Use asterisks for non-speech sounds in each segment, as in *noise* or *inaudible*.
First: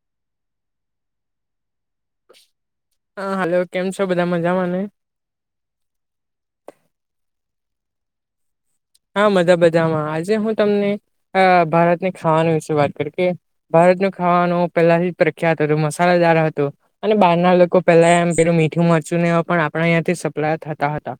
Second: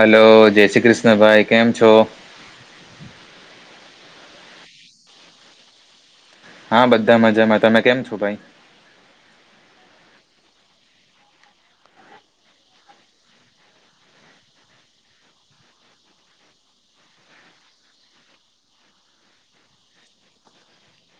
Hello, જય શ્રી કૃષ્ણ ભાઈ કેમ છો? હા હલો કેમ છો? બધા મજામાં ને. હા બધા મજામાં. તમે કેમ છો ભાઈ? હા બધા બધામાં. આજે હું તમને ભારતની ખાવાનું વિશે વાત કરું કે ભારતનું ખાવાનું પહેલાથી પ્રખ્યાત હતું મસાલેદાર હતું. અને બહારના લોકો પેલા એમ પેલું મીઠું મરચું એ પણ આપણા ત્યાંથી સપ્લાય થતા હતા.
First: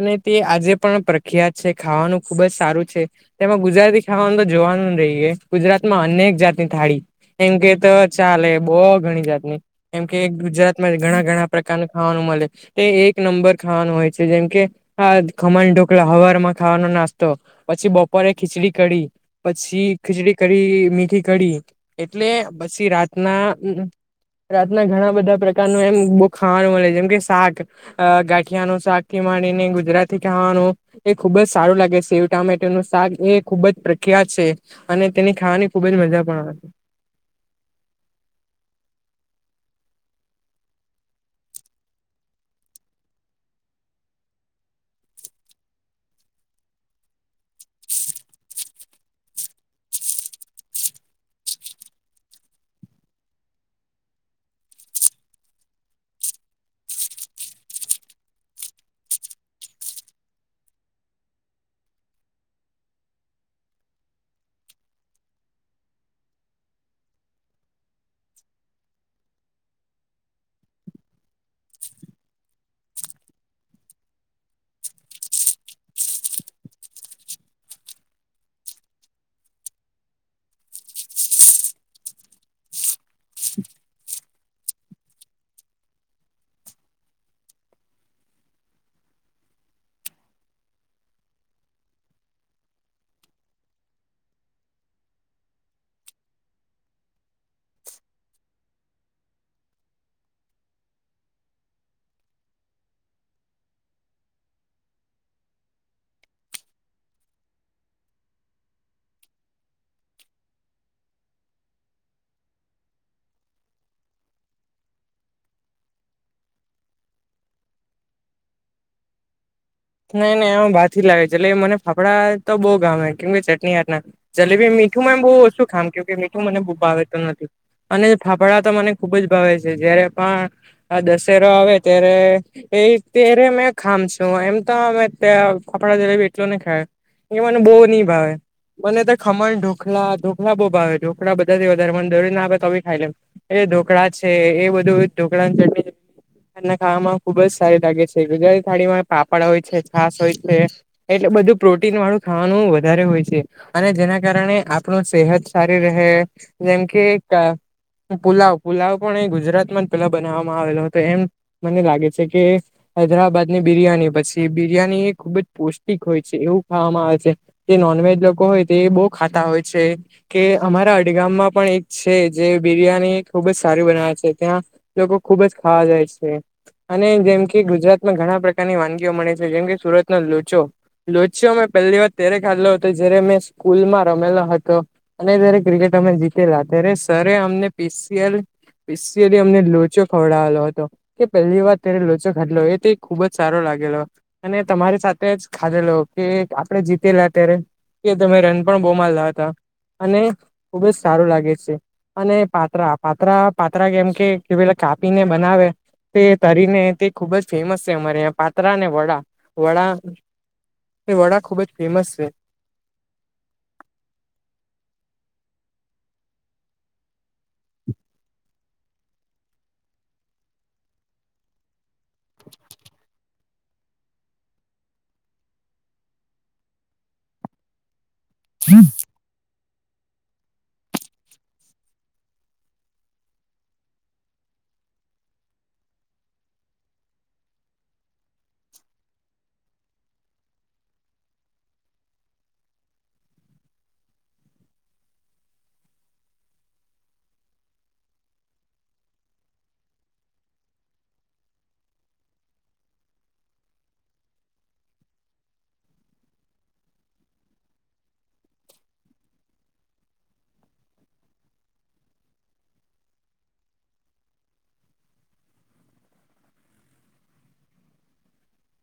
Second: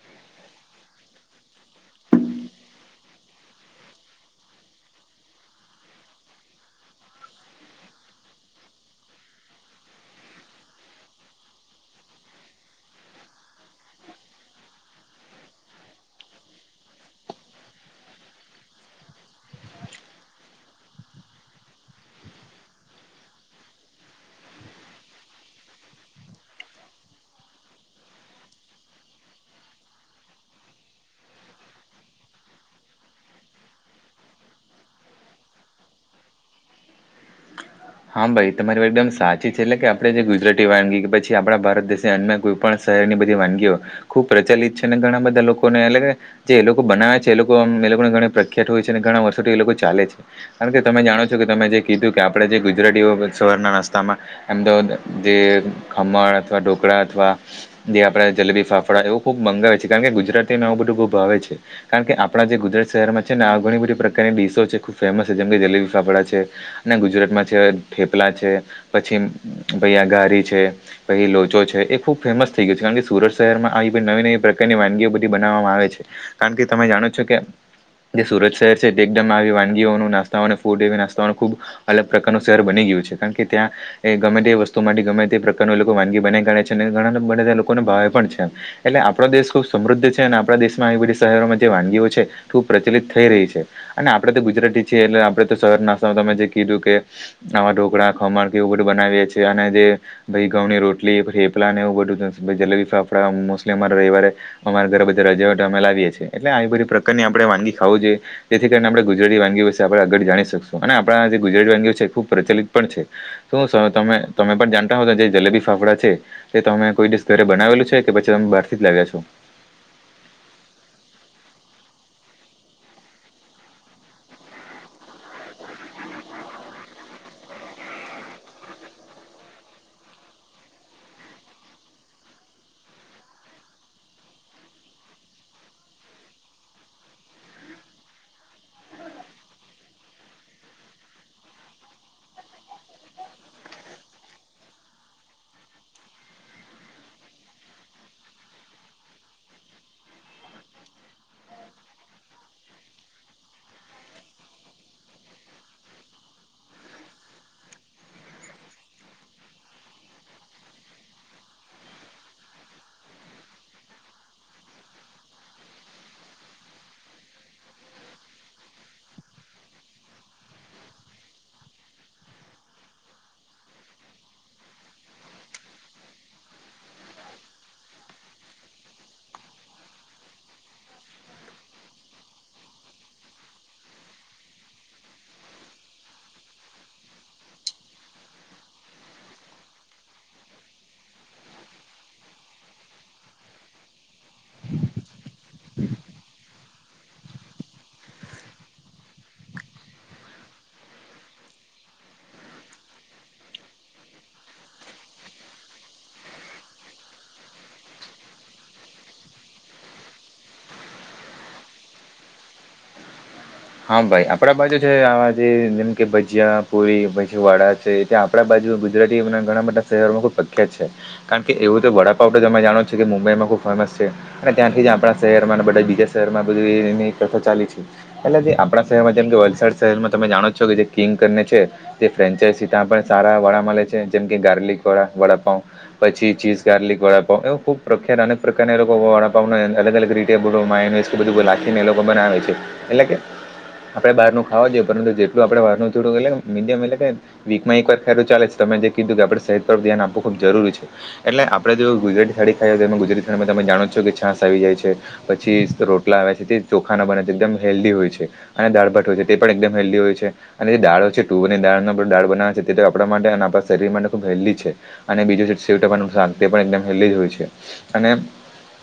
અને તે આજે પણ પ્રખ્યાત છે. ખાવાનું ખુબ જ સારું છે. તેમાં ગુજરાતી ખાવાનું તો જોવાનું જ નહી એ. ગુજરાતમાં અનેક જાતની થાળી. એમ કે તો ચાલે બોવ ઘણી જાતની. કેમ કે ગુજરાતમાં ઘણા ઘણા પ્રકારનું ખાવાનું મલે. તે એક નંબર ખાવાનું હોય છે. જેમ કે આ ખમણ ઢોકળા હવારમાં. ખાવાનો નાસ્તો, પછી બપોરે ખીચડી કડી. પછી ખીચડી કરી મીઠી કડી, એટલે પછી રાતના રાતના ઘણા બધા પ્રકારનું એમ બહુ ખાવાનું મળે. જેમ કે શાક અ ગાંઠિયાનું શાકથી માડીને ગુજરાતી ખાવાનું. એ ખુબ જ સારું લાગે છે. સેવ ટામેટરનું શાક એ ખુબ જ પ્રખ્યાત છે. અને તેની ખાવાની ખુબ જ મજા પણ આવે છે. હા ભાઈ તમારી વાત એકદમ સાચી છે. એટલે કે આપણે જે ગુજરાતી વાનગી કે પછી આપણા ભારત દેશ અન્ય કોઈ પણ શહેરની બધી વાનગીઓ ખુબ પ્રચલિત છે. અને ઘણા બધા લોકોને અલગ જે એ લોકો બનાવે છે એ લોકોને ઘણી પ્રખ્યાત હોય છે અને ઘણા વર્ષોથી એ લોકો ચાલે છે. અને તમે જાણો છો કે તમે જે કીધું કે આપડે જે ગુજ ગુજરાતીઓ સવારના નાસ્તામાં અમદાવાદ જે ખમણ અથવા ઢોકળા અથવા જે આપડે જલેબી ફાફડા એવું ખુબ મંગાવે છે. કારણ કે ગુજરાતીને એવું બધું ખુબ ભાવે છે. કારણ કે આપણા જે ગુજરાત શહેરમાં છે ને આ ઘણી બધી પ્રકારની ડીશો છે. ખૂબ ફેમસ છે. જેમ કે જલેબી ફાફડા છે. અને ગુજરાતમાં છે, થેપલા છે. પછી ભઈઆ ઘારી છે. પહિ લોચો છે. એ ખુબ ફેમસ થઇ ગયો છે. કારણ કે સુરત શહેરમાં આવી નવી નવી પ્રકારની વાનગીઓ બધી બનાવવામાં આવે છે. કારણ કે તમે જાણો છો કે જે સુરત શહેર છે તે એકદમ આવી વાનગીઓનું, નાસ્તાઓને ફૂડ એવી નાસ્તાઓનું ખૂબ અલગ પ્રકારનું શહેર બની ગયું છે. કારણ કે ત્યાં એ ગમે તે વસ્તુ માટે ગમે તે પ્રકારનું એ લોકો વાનગી બનાવી કાઢે છે. અને ઘણા બને લોકોને ભાવે પણ છે એમ. એટલે આપણો દેશ ખુબ સમૃદ્ધ છે. અને આપણા દેશમાં આવી બધી શહેરોમાં જે વાનગીઓ છે. ખુબ પ્રચલિત થઈ રહી છે. અને આપણે તો ગુજરાતી છીએ એટલે આપણે તો શહેર નાસ્તામાં તમે જે કીધું કે આવા ઢોકળા, ખમણ કે એવું બધું બનાવીએ છીએ અને જે ભાઈ ઘઉ ની રોટલી, થેપલાને એવું બધું જલેબી ફાફડા મોસ્લી અમારે રવિવારે અમારા ઘરે બધા રજા હોય તો અમે લાવીએ છીએ. એટલે આવી બધી પ્રકારની આપણેે વાનગી ખાવું જોઈએ. જેથી કરીને આપણે ગુજરાતી વાનગીઓ વિશે આપણે આગળ જાણી શકશું. અને આપણા જે ગુજરાતી વાનગીઓ છે એ ખુબ પ્રચલિત પણ છે. શું તમે તમે પણ જાણતા હો જે જલેબી ફાફડા છે. તે તમે કોઈ દિવસ ઘરે બનાવેલું છે કે પછી તમે બહારથી જ લાવ્યા છો? નહી નઈ અમે બારથી જ લાવ્યા. જલેબી મને ફાફડા તો બહુ ભાવે કેમ કે ચટણી આટલા જલેબી મીઠુંમાં એ બહુ ઓશું ખાવાનું કેમકે મીઠું મારે બવ ભાવેતું નથી. અને ફાફડા તો મને ખુબ જ ભાવે છે. જયારે પણ હા દશેરો આવે ત્યારે એ ત્યારે મે ખામશું એમ તો અમે તે ફાફડા જલેબી એટલો નહી ખાય. એ મને બહુ નઈ ભાવે. મને તો ખમણ ઢોખલા, ઢોકલા બહુ ભાવે ઢોકળા બધાથી વધારે મને દરોજના આપે તોબી ખાઈ લવ. એ ઢોકળા છે એ બધું ઢોકળા ની ચટણી અને ખાવામાં ખુબ જ સારી લાગે છે. ગુજરાતી થાળીમાં પાપડ હોય છે, છાસ હોય છે. એટલે બધું પ્રોટીનવાળું ખાવાનું વધારે હોય છે. અને તેના કારણે આપણું સેહત સારી રહે જેમ કે પુલાવ, પુલાવ પણ અ ગુજરાતમાં જ પેલા બનાવવામાં આવેલો હતો એમ મને લાગે છે કે હૈદરાબાદની બિરિયાની પછી બિરિયાનીએ ખુબ જ પૌષ્ટિક હોય છે એવું ખાવામાં આવે છે. જે નોનવેજ લોકો હોય તે એ બહ ખાતા હોય છે. કે અમારા અડ ગામમાં પણ એક છે જે બિરિયાની ખુબ જ સારી બનાવે છે ત્યાં લોકો ખુબ જ ખાવા જાય છે અને જેમ કે ગુજરાતમાં ઘણા પ્રકારની વાનગી જો મને છે જેમ કે સુરત ના લોચો, લોચ્યો મેં પહેલીવાર ત્યારે ખાલો હતો જયારે મેં સ્કૂલમાં રમેલો હતો. અને જયારે ક્રિકેટ અમે જીતેલા ત્યારે સર અમને પીસીએલ પીશિયલી અમને લોચો ખવડાવેલો હતો. કે પહેલી વાર ત્યારે લોચો ખાટલો એ તે ખુબ જ સારો લા ગેલો અને તમારી સાથે જ ખાધેલો કે આપડે જીતેલા અત્યારે કે તમે રન પણ બહ માંરલા હતા અને ખુબ જ સારું લાગે છે. અને પાત્રા, પાત્રા પાત્રા કેમ કે કે પેલા કાપી ને બનાવે તે તારીને તે ખુબ જ ફેમસ છે અમારેં અયા કતરા ને વડા, વડા એ વડા ખુબ જ ફેમસ છે. હા ભાઈ આપણા બાજુ જોયે છે આવા જે જેમ કે ભજીયા, પુરી, ભજવાડા છે. ત્યાં આપણા બાજુમાં ગુજરાતી ઘણા બધા શહેરોમાં ખુબ પ્રખ્યાત છે. કારણ કે, એવું તો વડાપાવ ટ તમે જાણો છો કે મુંબઈમાં ખૂ ફેમસ છે અને ત્યાંથી જ આપણાં શહેરમાં અને બધા બીજા શહેરમાં બધું એની એક કથા ચાલી છે. એટલે જે આપણા શહેરમાં જેમ કે વલસાડ શહેરમાં તમે જાણો છો કે જે કિંગ કરને છે. તે ફ્રેન્ચાઈ ત્યાં પણ સારા વડા મલે છે જેમ કે ગાર્લિકવડા, વડાપાઉ. પછી, ચીઝ ગાર્લિક વડાપાવ એવ ખુબ પ્રખ્યાત અનેક પ્રકારના એ લોકો વડાપાવને અલ અલગ રી ટેબલોમાં એને કે બધું લખીને એ લોકો બનાવે છે એટલે કે, આપડે બારનું ખાવા જોઈએ પરંતુ જેટલું આપડે બારનું થોડું *unintelligible* મીડિયમ એટલે કે, વીકમાં એકવાર ખાધુ ચાલે છે તમે જે કીધું કે આપડણે સહેત પર ધ્યાન આપવું ખુબ જરૂરી છે. એટલે આપણે જો ગુજરાતી થાડી ખાઈ તો એમાં ગુજરાતી થાડીમાં તમે જાણો જ છો કે છાસ આવી જાય છે. પછી રોટલા આવે છે તે ચોખાના બને છે એકદમ હેલ્ધી હોય છે. અને દાળભાટ હોય છે તે પણ એકદમ હેલ્ધી હોય છે. અને દાળો છે ટુવર દાળ દાળ બનાવે છે તે તો આપણા માટે અને આપણા શરીર માટે ખૂબ હેલ્ધી છે. અને બીજું છે શિવતબાનું શાક તે પણ એકદમ હેલ્ધી હોય છે અને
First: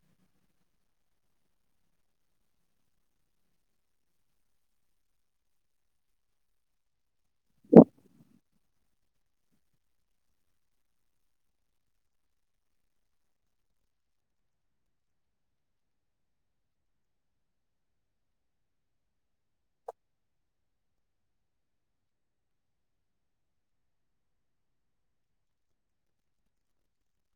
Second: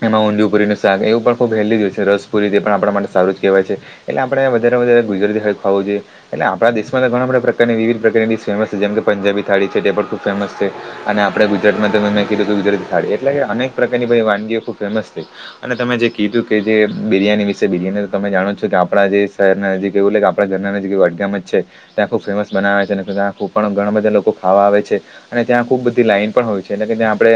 એમાં ઊંધિયપુરીનું શાક એવું પણ ખૂબ હેલ્ધીય હોય છે રસ પુરી જે પણ આપણા માટે સારું જ કહેવાય છે એટલે આપણે વધારે વધારે ગુજરાતી ખાઈ ખાવુ જોઈએ. એટલે આપણા દેશમાં ત ઘણા બધા પ્રકારની વિવિધ પ્રકારની બી ફેમસ છે જેમ કે પંજાબીથાળી છે તે પણ ખૂબ ફેમસ છે. અને આપડણે ગુજરાતમાં તમે મેં કીધું કે ગુજરાતી થાળી એટલે કે અનેક પ્રકારની બધી વાનગીઓ ખુબ ફેમસ થઈ અને તમે જે કીધું કે જે બિરિયાની વિશે બિરિયાનર. તમે જાણો છો કે આપણા જે શહેરના જે ક કેવું લે કે આપણા ઘરના જે વાડગામ જ છે. ત્યાં ખૂબ ફેમસ બનાવે છે અને ત્યા ખૂબ પણ ઘણા બધા લોકો ખાવા આવે છે. અને ત્યાં ખુબ બધી લાઈન પણ હોય છે એટલે કે ત્યાં આપડે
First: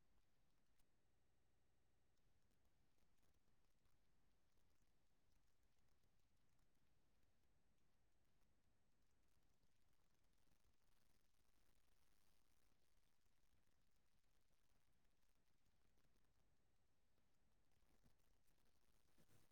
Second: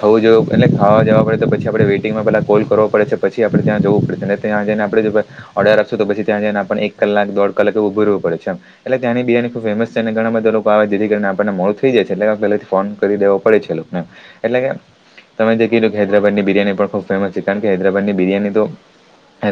ખાવુ જોવું એટલે ખાવા જવા પડે તો પછી આપડે વેટિંગમાં પેલા કોલ કરવાો પડે છે પછી આપણે ત્યાં જવું પડે ને ત્યાં જઈને આપડે જે બર ઓડર આપશું તો પછી ત્યાં જઈને એક કલાક દોડ કલક એવું ઉભું રહેવું પડે છે એમ એટલે ત્યાંની બિયાની ખુ ફેમસ છે અને ઘણા બધા લોકો આવે છે જેથી કરીને આપણને મોડું થઈ જાય છે એટલે પેલાથી ફોન કરી દેવો પડે છે એ લોકોને એટલે કે, તમે જે કીધું કે હૈદરાબાની બરિયાની પણ ખૂબ ફેમસ છે કારણ કે હૈદરાબાદની બિરયાની તો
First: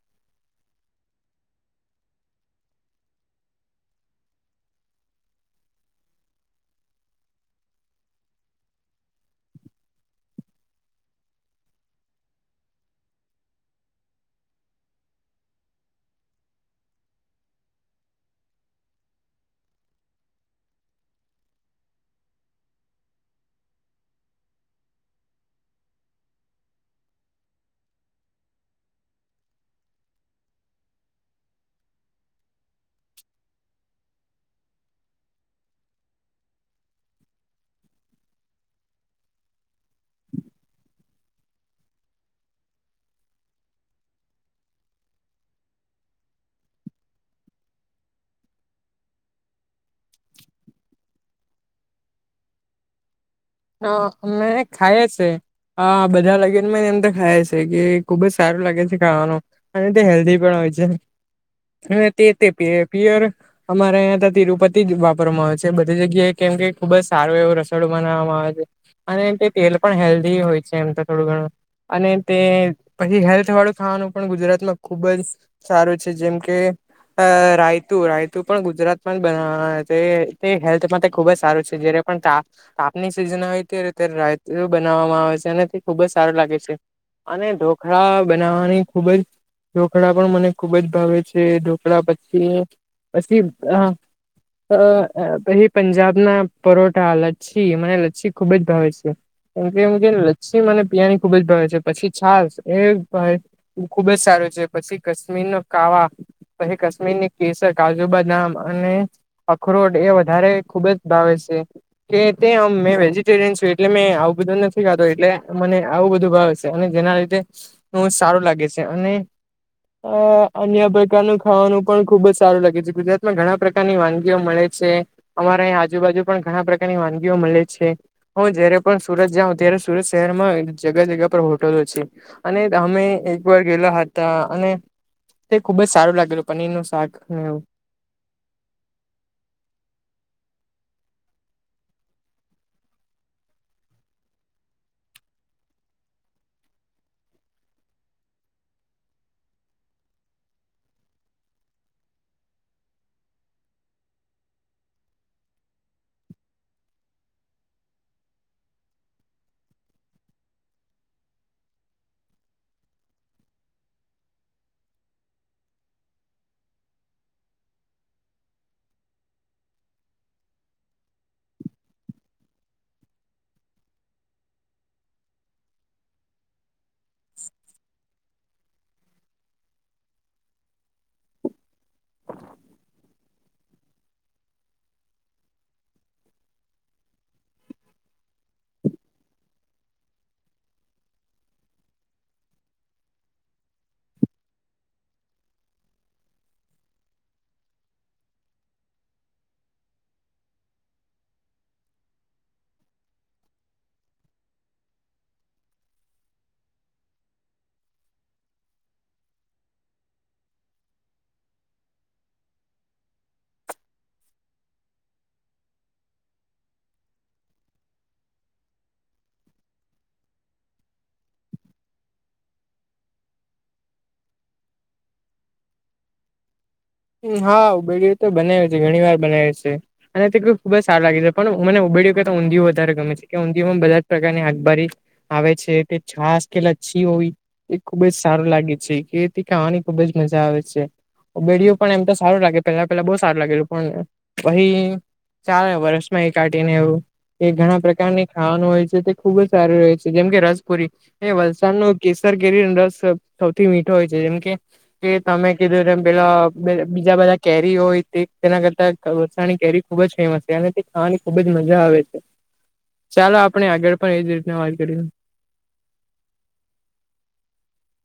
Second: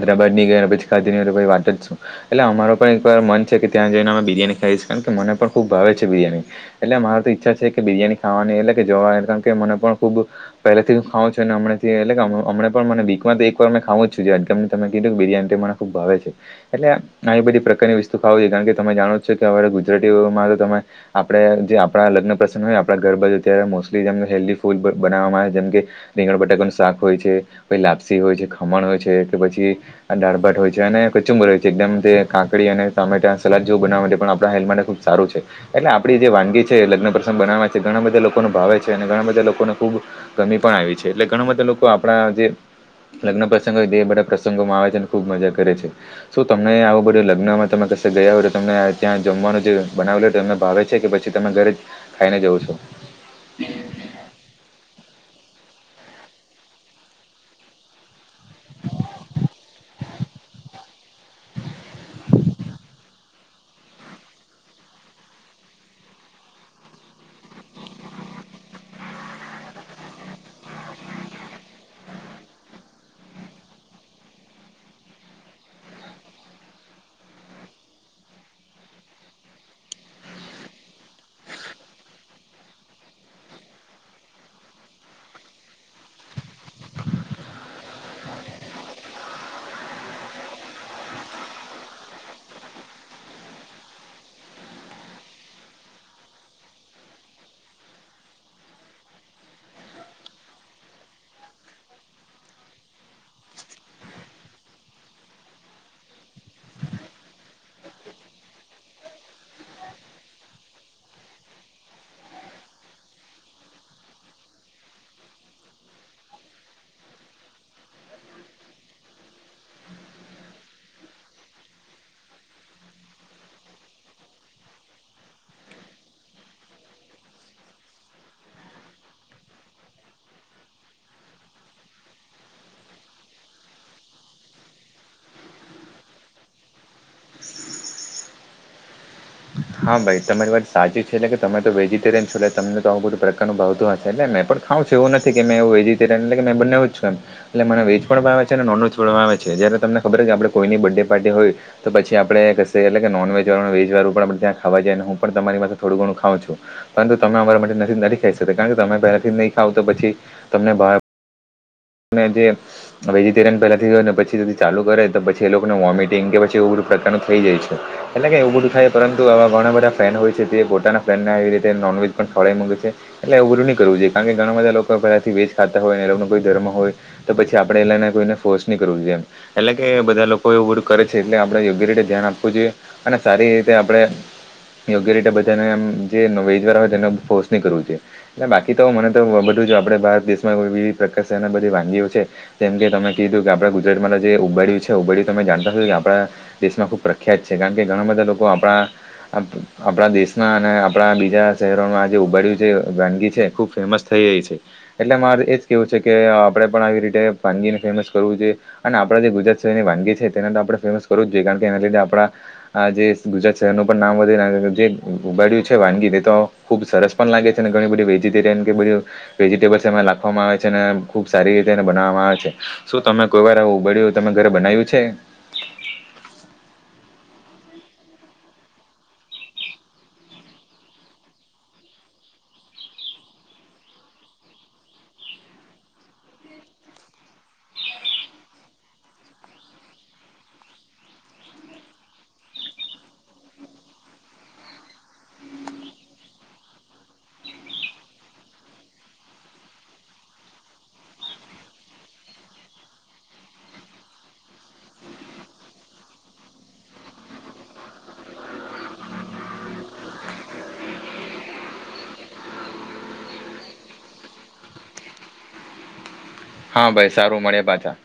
બરાબની ગના પછી કા વા છું. એટલે અમારો પણ એકવાર મન છે કે ત્યાં જઈને અમે બિરિયાની ખાઈશ કારણ કે મને પણ ખૂબ ભાવે છે. બિરિયાની એટલે મારી તો ઈચ્છા છે. કે બિરિયાની ખાવાની એટલે કે જોવાની કારણ કે મને પણ ખૂબ પહેલેથીું ખાવું છું. અને હમંથી એટલે કેમ પણ વીક એક વાર ખાવું છું. જે તમે કુ કે બિરિયાની મને ખૂબ ભાવે છે. એટલે આવી બધી પ્રકારની વસ્તુ ખાવ જોઈએ. કારણ કે તમે જાણો જ છો કે હવે ગુજરાતીઓમાં તો તમે આપણે જે આપણા લગ્ન પ્રસન્ન હોય આપણા ઘર બાાજુ અ્યારે મોસ્ટલી જેમ હેલ્ધી ફૂડ બનાવવામાં આવે જેમ કે રીંગણ બટાકાનું શાક હોય છે. પછ લાપસી હોય છે. ખમણ હોય છે. કે પછી ડાળભાટ હોય છે. અને ચુંબર હોય છે. એકદમ તે કાંકડી અને ટમેટાં સલાદ જો બનાવવા માટે પણ આપણાં હેલ્થ માટે ખૂબ સારું છે. એટલે આપડી જે વાનગી છે. લગ્ન પ્રસંગ બનાવ છે. ઘણા બધા લોકોને ભાવે છે અને ઘણા બધા લોકોને ખુબ કમી પણ આવી છે. એટલે ઘણા બધા લોકો આપણા જે લગ્ન પ્રસંગ હોય બધા પ્રસંગોમાં આવે છે. અને ખૂબ મજા કરે છે. શું તમને આવું બધું લગ્નમાં તમે ક ગયા હોય તો તમને ત્યાં જમવાનું જે બનાવ લે એમને ભાવે છે. કે પછી પછી તમે ઘરે જ ખાઈને જવ છો. અ અમે ખાઈ છે. બધા લગીન મે એમ તો ખાય છે કે ખુબ જ લાગે છે. ખાવાનું અને તે હેલ્ધી હોય છે. અને તે તે પ પયર અમારે અહં તો તિરુપતિ જ વાપરવામાં આવે છે. બધી જગ્યાએ કેમ કે ખુબ જ સારો એવો રસોડો બનાવવામાં આવે છે. અને તેલ પણ હેલ્ધી હોય છે. એમ તો થોડું ઘણું અને તે પછી હેલ્થ વાળું ખાવાનું પણ ગુજરાતમાં ખુબ જ સારું છે. જેમ કે અ રાયતું રાયતું પણ ગુજરાતમાં જ બ તે હેલ્થ માટે ખુબ જ સારું છે. જ પણ તાપ તાપની સિઝન હો ત્યારે્યારે રાત બનાવવામાં આવે છે. અને તે ખુબ જ સારું લાગે છે. અને ઢોખળા બનાવવાની ખુબ જ ઢોકળા પણ મને ખુબ જ ભાવે છે. ઢોકળા પછી પછી અ પછી પંજાબના પરોઠા હા લછી મને પછી ખુબ જ ભાવે છે. કેમ કેમ લચ્સીમ મ અને પિયાની ખુબ જ ભાવે છે. પછી છાસ ભાવ ખુબ જ સારું છે. પછી કશ્મીરનો કાવા પછી કાશ્મીરની કેસર કાજુબદામ અને અખરોટ એ વધારે ખુબ જ ભાવે છે. કે તે આમ મેવે રયન એટલે મેં આવું બધું નથી ખાતો એટલે મને આવું બધું ભાવ છે. અને જેના લીધે હ સારું લાગે છે. અને અ અન્ય ખાવાનું પણ ખુબ જ સારું લાગે છે. ગુજરાતમાં ઘણા પ્રકારની વાનગીઓ મળે છે. અમારે અહીં આજુબાજુ પણ ઘણા પ્રકારની વાનગીઓ મળે છે. હું જયારે પણ સુરત જાઉં ત્યારે સુરત શહેરમાં જગ્યા જગ્યા પર હોટલો છે. અને અમે એક વાર ગેલા હતા. અને તે ખુબ જ સારું લાગેલ પનીરનું શાક અને એવું હા તમારી વાત સાચી છે. એટલે કે તમે તો વેજીિટેરયન છોટલે તમને આવું બધું પ્રકારનું ભાવધું હશે. એટલે મેં પણ ખાવ છે. એવું નથી કે મે એવું વેજીટેરયન એટલે કે બનેવ જ છું. એમ એટલે મને વેજ પણ વાાવ છે. અને નોનવેેજ પણ વાવે છે. જ્યારે તમને ખબર કે આપણે કોઈની બર્થડે પાર્ટી હોય તો પછી આપણે કશે એટલે કે નોનવેેજ વાળું વેજ વાળું પણ ત્યા ખાવા જાય અને હું પણ તમારી મા થોડું ઘણું ખઉં છું. પરંતુ તમે અમારા માટે નથી નથી ખાઈ શકે કારણ કે તમે પહેલાથી નહી ખાવ તો પછી તમને બ મ જે *unintelligible* વેજીિટેરિન પહેલેથી ને પછી ચાલુ કરે તો, પછી એ લોકોને વોમિટિંગ, કે પછી એવું બધું પ્રકારનું થઈ જાય છે. એટલે કે એવું બધું થાય. પરંતુ આવા ઘણા બધા ફ્રેન્ડ હોય છે તે પોતાના ફ્રેન્ડને આવી રીતે નોનવેજ પણ ખવડાવી મગે છે. એટલે એવું બધું નહી કરવું જોઈ. કારણ કે, ઘણા બધા લોકો આપણાથી વેજ ખાતા હોય, એ લોકો કોઈ ધર્મ હોય તો પછી આપણે એલાને કોઈને ફોર્સ નહીં કરવું જોઈ એમ. એટલે કે બધા લોકો એવું બધું કરે છે એટલે આપણે યોગ્ય ધ્યાન આપવું જોઈએ. અને સારી રીતે આપણેે યોગ્ય રીતે બધાને એમ જે વેજવાળાહોય તેને ફોર્સ નહીં કરવું છે જોઈએ. એટલે બાકી તો, મને તો બધું જો આપણે, ભારત દેશમાં વિવિધ પ્રકારની બધી વાનગીઓ છે. કેમ કે તમે કીધું કે આપણા ગુજરાતમાં જે ઊંબાડિયું છો ઊંબાડિયુઃ તમે જાણતા છો કે આપણા દેશમાં ખુબ પ્રખ્યાત છે કારણ કે ઘણા બધા લોકો આપણા આપણા દેશના અને આપણા બીજા શહેરોમાં જે ઊંબાડ્યું જે વાનગી છે ખુબ ફેમસ થઈ રહી છે. એટલે મારે એજ કેવું છે કે આપણે પણ, આવી રીતે વાાનગીને ફેમસ કરવું જોઈએ. અને આપણા જે ગુજરાત સાઈડની વાનગી છે તેને તો આપણે ફેમસ કરવુ જ જોઈએ. કારણ કે, એના લીધે આપણા હાલ જે ગુજરાત શહેરનું પણ નામ વધે જે ઉબાડ્યું છે વાનગી એ તો ખુબ સરસ પણ લાગે છે અને ઘણી બધી વેજીિટેરિયન કે બધી વેજીિટેબલ્સ એમાં નાખવામાં આવે છે. તેને ખુબ સારી રીતે એને બનાવવામાં આવે છે. શું તમે કોઈ વાર આ ઊંબાડિયું તમે ઘરે બનાવ્યું છે.? હા ઊંબાડિયું તો બનાવયુ છે. ઘણી વાર બનાવ્યું છે. અને તે ખુબ જ સારું લાગે છે. પણ મને ઉબાડ્યું કરતા ઊંધિયું વધારે ગમે છે કે, ઊંધિયુ માં બધા જ પ્રકારની આખબારી આવે છે તે છાસ કે લછી હોવી એ ખુબ જ સારું લાગે છે કે તેથી ખાવાની ખુબ જ મજા આવે છેવ ઊંબાડિયું પણ એમ તો સારું લાગે, પેલા પેલા બહુ સારું લાગે પણ, પહિ ચાલે વર્ષમાં એ કાઢી ને એવું. એ ઘણા પ્રકારની ખાવાનું હોય છે તે ખુબ જ સારું હો છે. જેમ કે રસપુરી એ વલસાડનો કેસર કેરીનો રસ સૌથી મીઠો હોય છે. જેમ કે કે તમે કીધું તેમ પહેલા બીજા બધા કેરી હોય તે તેના કરતા વલસાડની કેરી ખુબ જ ફેમસ છે. એનાથી ખાવાની ખુબ જ મજા આવે છે. ચાલો આપણે આગળ પણ એજ રીતના વાત કરીએ. હા ભાઈ સારું મળીએ પાછા.